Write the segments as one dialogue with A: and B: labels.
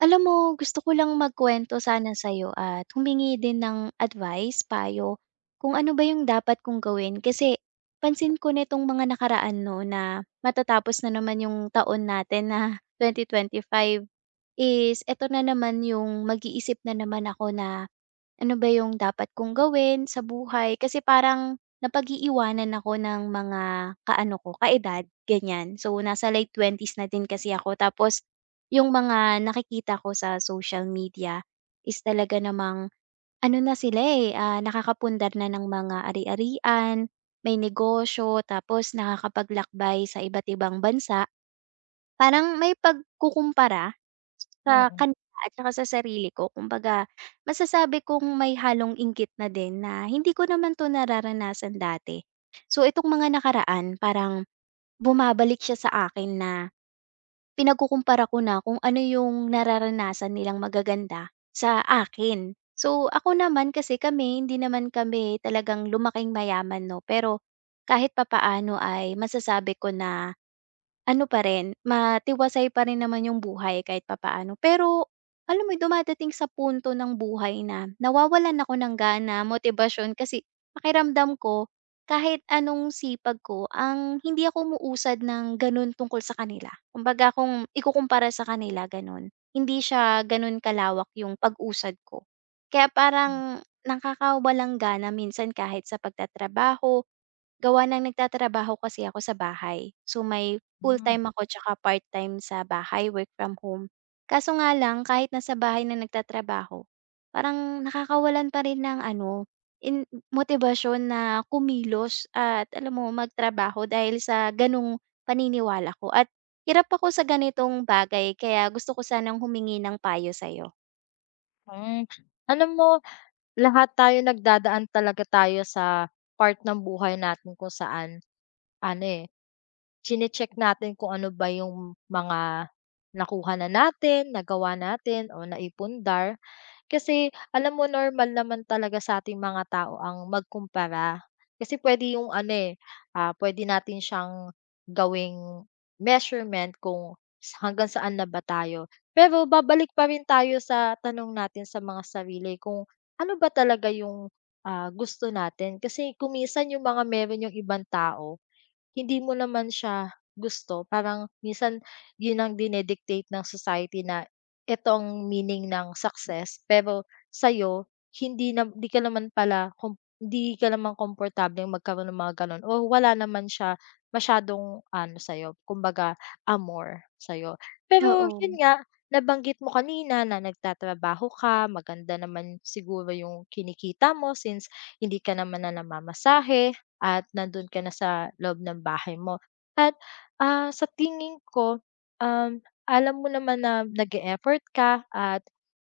A: Alam mo, gusto ko lang magkuwento sana sa'yo at humingi din ng advice, payo, kung ano ba yung dapat kong gawin. Kasi pansin ko nitong mga nakaraan no na matatapos na naman yung taon natin na 2025 is eto na naman yung mag-iisip na naman ako na ano ba yung dapat kong gawin sa buhay. Kasi parang napag-iiwanan ako ng mga kaano ko, kaedad, ganyan. So, nasa late twenties s na din kasi ako. Tapos, yung mga nakikita ko sa social media is talaga namang ano na sila, nakakapundar na ng mga ari-arian, may negosyo, tapos nakakapaglakbay sa iba't ibang bansa. Parang may pagkukumpara sa
B: Mm.
A: kanila at saka sa sarili ko. Kumbaga masasabi kong may halong inggit na din na hindi ko naman 'to nararanasan dati. So, itong mga nakaraan parang bumabalik siya sa akin na pinagkukumpara ko na kung ano yung nararanasan nilang magaganda sa akin. So, ako naman kasi kami hindi naman kami talagang lumaking mayaman 'no, pero kahit papaano ay masasabi ko na ano pa rin, matiwasay pa rin naman yung buhay kahit papaano. Pero alam mo dumadating sa punto ng buhay na nawawalan ako ng gana, motibasyon kasi pakiramdam ko kahit anong sipag ko, ang hindi ako muusad ng gano'n tungkol sa kanila. Kumbaga kung ikukumpara sa kanila gano'n, hindi siya gano'n kalawak yung pag-usad ko. Kaya parang nakakawalang gana minsan kahit sa pagtatrabaho. Gawa ng nagtatrabaho kasi ako sa bahay. So, may
B: Hmm.
A: full-time ako tsaka part-time sa bahay, work from home. Kaso nga lang kahit nasa bahay na nagtatrabaho, parang nakakawalan pa rin ng ano, in motibasyon na kumilos at alam mo magtrabaho dahil sa ganung paniniwala ko at hirap ako sa ganitong bagay kaya gusto ko sanang humingi ng payo sa'yo.
B: Hmm. Alam mo, lahat tayo nagdadaan talaga tayo sa part ng buhay natin kung saan ano, eh, chine-check natin kung ano ba yung mga nakuha na natin, nagawa natin o naipundar. Kasi alam mo, normal naman talaga sa sa'ting mga tao ang magkumpara. Kasi pwede yung ano, eh, puwede natin siyang gawing measurement kung sa hanggang saan na ba tayo. Pero babalik pa rin tayo sa tanong natin sa mga sarili kung ano ba talaga yung, gusto natin. Kasi kung minsan yung mga meron yung ibang tao, hindi mo naman siya gusto, parang minsan yun ang dinedictate ng society na ito ang meaning ng success, pero sa'yo hindi na di ka naman pala kom hindi ka naman komportableng magkaroon ng mga gano'n, o wala naman siya masyadong ano sa'yo, kumbaga amor sa'yo. Pero
A: Oo.
B: yun nga, nabanggit mo kanina na nagtatrabaho ka, maganda naman siguro yung kinikita mo since hindi ka naman na namamasahe at nandun ka na sa loob ng bahay mo. At, sa tingin ko, um, alam mo naman na nag effort ka at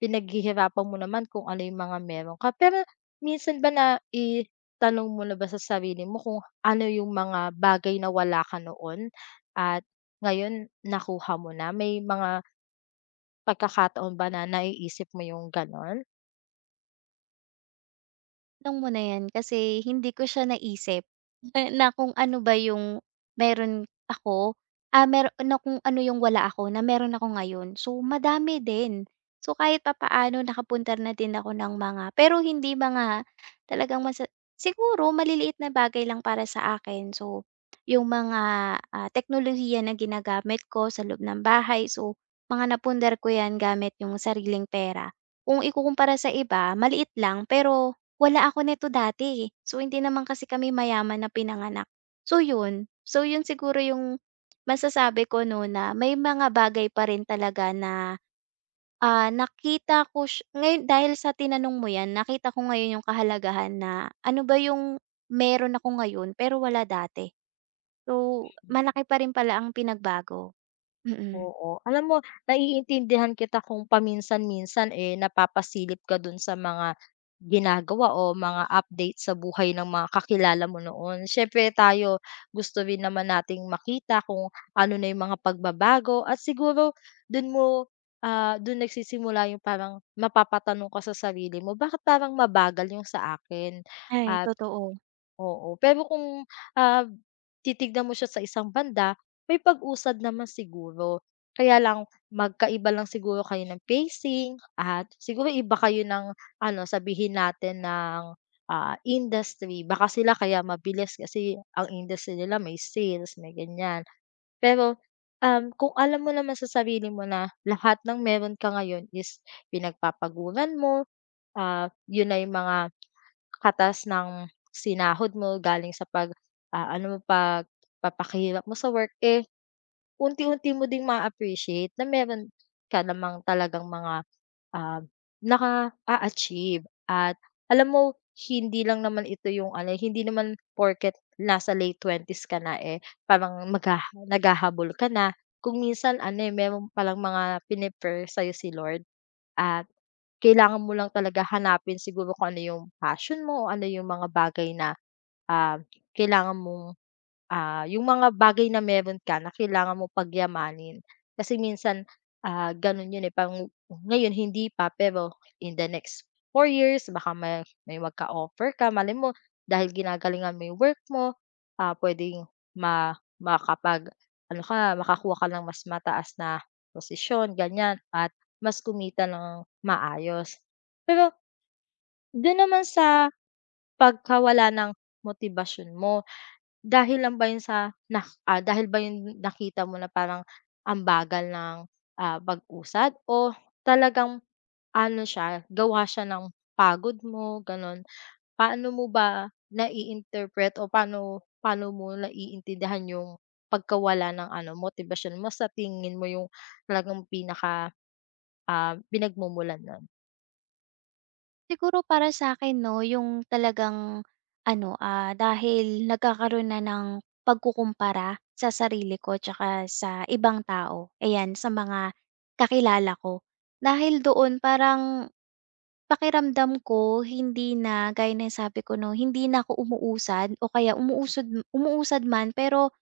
B: pinaghihirapan mo naman kung ano yung mga meron ka. Pero minsan ba na naitanong mo na ba sa sarili mo kung ano yung mga bagay na wala ka noon at ngayon nakuha mo na? May mga pagkakataon ba na naiisip mo yung gano'n?
A: Tanong mo na 'yan kasi hindi ko siya naisip na kung ano ba yung meron ako, meron na kung ano yung wala ako na meron ako ngayon. So, madami din. So, kahit papaano nakapunta na din ako ng mga pero hindi mga talagang masa siguro maliliit na bagay lang para sa akin. So, yung mga, teknolohiya na ginagamit ko sa loob ng bahay. So, mga napundar ko 'yan gamit yung sariling pera. Kung ikukumpara sa iba, maliit lang pero wala ako nito dati, eh. So, hindi naman kasi kami mayaman na pinanganak. So, yun. So, yun siguro yung masasabi ko 'no, na may mga bagay pa rin talaga na, nakita ko siya ngayon dahil sa tinanong mo 'yan, nakita ko ngayon yung kahalagahan na ano ba yung meron ako ngayon pero wala dati. So, malaki pa rin pala ang pinagbago. Mm. Mm.
B: Oo, alam mo, naiintindihan kita kung paminsan-minsan, eh, napapasilip ka dun sa mga ginagawa o mga update sa buhay ng mga kakilala mo noon. Siyempre tayo gusto rin naman nating makita kung ano na yung mga pagbabago, at siguro dun mo, dun nagsisimula yung parang mapapatanong ka sa sarili mo, "Bakit parang mabagal yung sa akin?"
A: Ay,
B: Ah
A: totoo.
B: Oo, pero kung, ah, titignan mo siya sa isang banda, may pag-usad naman siguro. Kaya lang magkaiba lang siguro kayo ng pacing, at siguro iba kayo ng ano, sabihin natin ng, industry. Baka sila kaya mabilis kasi ang industry nila may sales, may ganyan. Pero, kung alam mo naman sa sarili mo na lahat ng meron ka ngayon is pinagpapaguran mo, yun na yung mga katas ng sinahod mo galing sa pag-aano mo, pagpapakahirap mo sa work, eh, unti-unti mo ding ma-appreciate na meron ka namang talagang mga, ah, naka achieve, at alam mo, hindi lang naman ito yung ano, eh, hindi naman porket nasa late twenties s ka na, eh, parang naghahabol ka na. Kung minsan ano, eh, meron palang mga piniper prayer sa'yo si Lord at kailangan mo lang talaga hanapin siguro kung ano yung passion mo o ano yung mga bagay na, ah, kailangan mong yung mga bagay na meron ka na kailangan mo pagyamanin. Kasi minsan, ganun yun, eh, parang ngayon hindi pa, pero in the next 4 years baka may magka-offer ka. Malay mo, dahil ginagalingan mo yung work mo, puwedeng makapag ano ka, makakuha ka ng mas mataas na posisyon, ganyan, at mas kumita ng maayos. Pero dun naman sa pagkawala ng motibasyon mo, dahil lang ba yun sa dahil ba yun nakita mo na parang ang bagal ng, pag-usad, o talagang ano siya, gawa siya ng pagod mo gano'n? Paano mo ba nai-interpret, o paano paano mo naiintindihan yung pagkawala ng ano motivation mo? Sa tingin mo yung talagang pinaka, pinagmumulan nun?
A: Siguro para sa akin 'no, yung talagang ano, dahil nagkakaroon na ng pagkukumpara sa sarili ko tsaka sa ibang tao, ayan, sa mga kakilala ko. Dahil doon parang pakiramdam ko hindi na gaya ng sabi ko 'no, hindi na ako umuusad o kaya umuusod umuusad man pero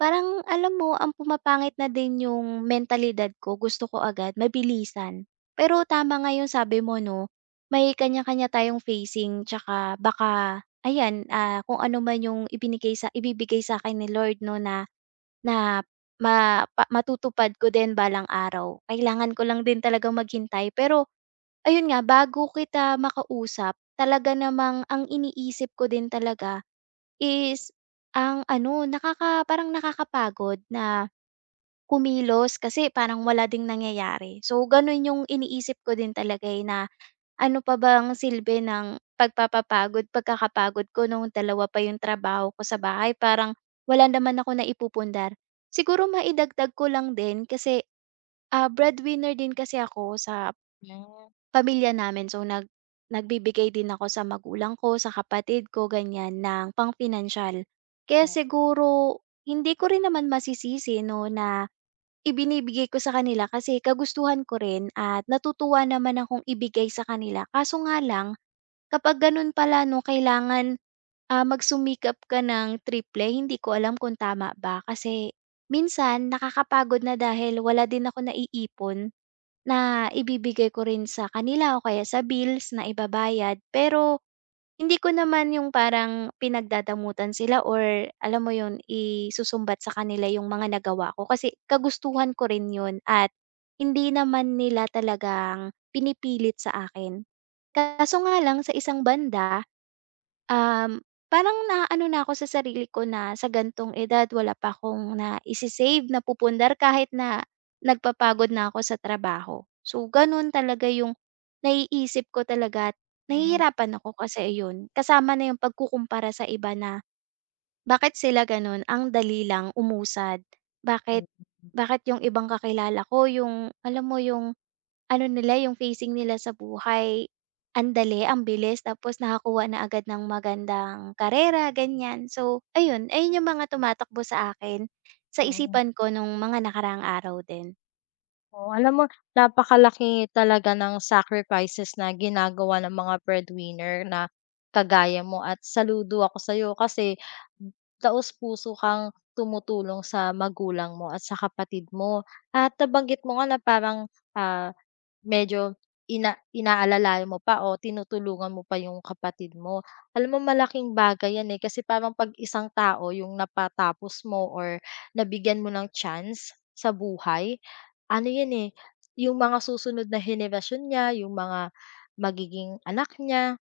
A: parang alam mo ang pumapangit na din yung mentalidad ko, gusto ko agad mabilisan. Pero tama nga yung sabi mo 'no, may kanya-kanya tayong phasing tsaka baka ayan, kung ano man yung ibinigay sa ibibigay sa'kin ni Lord 'no na na matutupad ko din balang araw. Kailangan ko lang din talaga maghintay. Pero ayun nga, bago kita makausap talaga namang ang iniisip ko din talaga is ang ano, parang nakakapagod na kumilos kasi parang wala ding nangyayari. So gano'n yung iniisip ko din talaga, eh, na ano pa bang silbi ng pagkakapagod ko nung dalawa pa yung trabaho ko sa bahay, parang wala naman ako naipupundar. Siguro maidagdag ko lang din kasi, breadwinner din kasi ako sa
B: Hmm.
A: pamilya namin so nagbibigay din ako sa magulang ko, sa kapatid ko ganyan ng pang-pinansiyal. Kaya siguro hindi ko rin naman masisisi 'no na ibinibigay ko sa kanila kasi kagustuhan ko rin at natutuwa naman akong ibigay sa kanila. Kaso nga lang kapag gano'n pala 'no kailangan, magsumikap ka ng triple. Hindi ko alam kung tama ba kasi minsan nakakapagod na dahil wala din ako naiipon na ibibigay ko rin sa kanila o kaya sa bills na ibabayad. Pero hindi ko naman yung parang pinagdadamutan sila or alam mo yun, isusumbat sa kanila yung mga nagawa ko. Kasi kagustuhan ko rin yun at hindi naman nila talagang pinipilit sa akin. Kaso nga lang sa isang banda, parang na ano na ako sa sarili ko na sa gan'tong edad wala pa akong naise-save na pupundar kahit na nagpapagod na ako sa trabaho. So, gano'n talaga yung naiisip ko talaga at
B: Hmm.
A: nahihirapan ako kasi yun kasama na yung pagkukumpara sa iba na bakit sila gano'n, ang dali lang umusad. Bakit
B: Mm.
A: bakit yung ibang kakilala ko yung alam mo yung ano nila yung facing nila sa buhay, ang dali, ang bilis tapos nakakuha na agad ng magandang karera ganyan. So ayun, ayun yung mga tumatakbo sa akin, sa
B: Mm.
A: isipan ko nung mga nakaraang araw din.
B: Oo, alam mo, napakalaki talaga ng sacrifices na ginagawa ng mga breadwinner na kagaya mo, at saludo ako sa sa'yo kasi taos-puso kang tumutulong sa magulang mo at sa kapatid mo. At nabanggit mo nga na parang, ah, medyo inaalala mo pa o tinutulungan mo pa yung kapatid mo. Alam mo, malaking bagay yan, eh, kasi parang 'pag isang tao yung napatapos mo or nabigyan mo ng chance sa buhay, ano 'yun, eh, yung mga susunod na henerasyon niya, yung mga magiging anak niya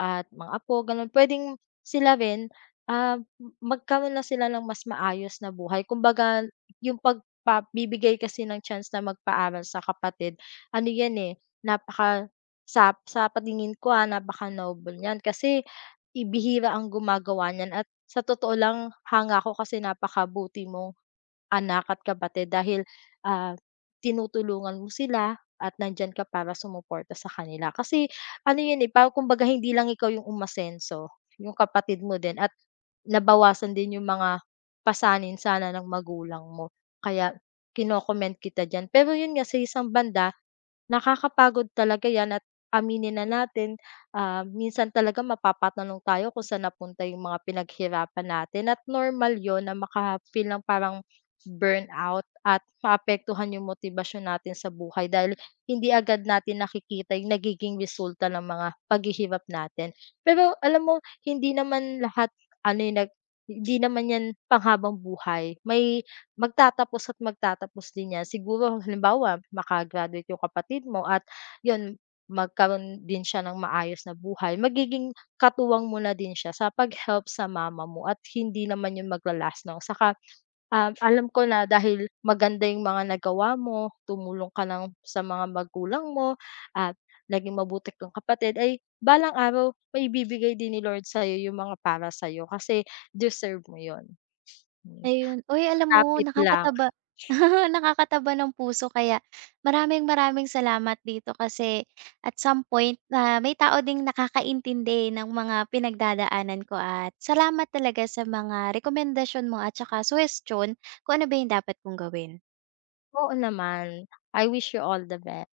B: at mga apo gano'n, puwedeng sila rin, ah, magkaroon na sila ng mas maayos na buhay. Kumbaga, yung pagpabibigay kasi ng chance na magpaaral sa kapatid, ano 'yan, eh, napaka sa patingin ko, napaka-noble niyan kasi ibihira ang gumagawa niyan, at sa totoo lang hanga ko kasi napakabuti mong anak at kapatid dahil, ah, tinutulungan mo sila at nandiyan ka para sumuporta sa kanila kasi ano yun, eh, parang kumbaga hindi lang ikaw yung umasenso, yung kapatid mo din, at nabawasan din yung mga pasanin sana ng magulang mo. Kaya kino-commend kita diyan. Pero yun nga, sa isang banda nakakapagod talaga 'yan, at aminin na natin, minsan talaga mapapatanong tayo kung saan napunta yung mga pinaghirapan natin, at normal yon na maka-feel ng parang burnout at maapektuhan yung motibasyon natin sa buhay dahil hindi agad natin nakikita yung nagiging resulta ng mga paghihirap natin. Pero alam mo, hindi naman lahat ano, yung hindi naman 'yan panghabang buhay. Magtatapos at magtatapos din yan. Siguro halimbawa yung kapatid mo at yun, magkaroon din siya ng maayos na buhay, magiging katuwang mo na din siya sa pag-help sa mama mo at hindi naman yun maglalas last 'no. Saka, alam ko na dahil maganda yung mga nagawa mo, tumulong ka ng sa mga magulang mo at naging mabuti kang kapatid, ay balang araw may maibibigay din ni Lord sa'yo yung mga para sa'yo kasi deserve mo yun. Hmm,
A: Ayun. Uy, alam mo
B: kapit lang.
A: nakakataba nakakataba ng puso kaya maraming-maraming salamat dito kasi at some point na may tao ding nakakaintindi ng mga pinagdadaanan ko at salamat talaga sa mga rekomendasyon mo at saka suhestiyon kung ano ba yung dapat kong gawin.
B: Oo naman. I wish you all the best.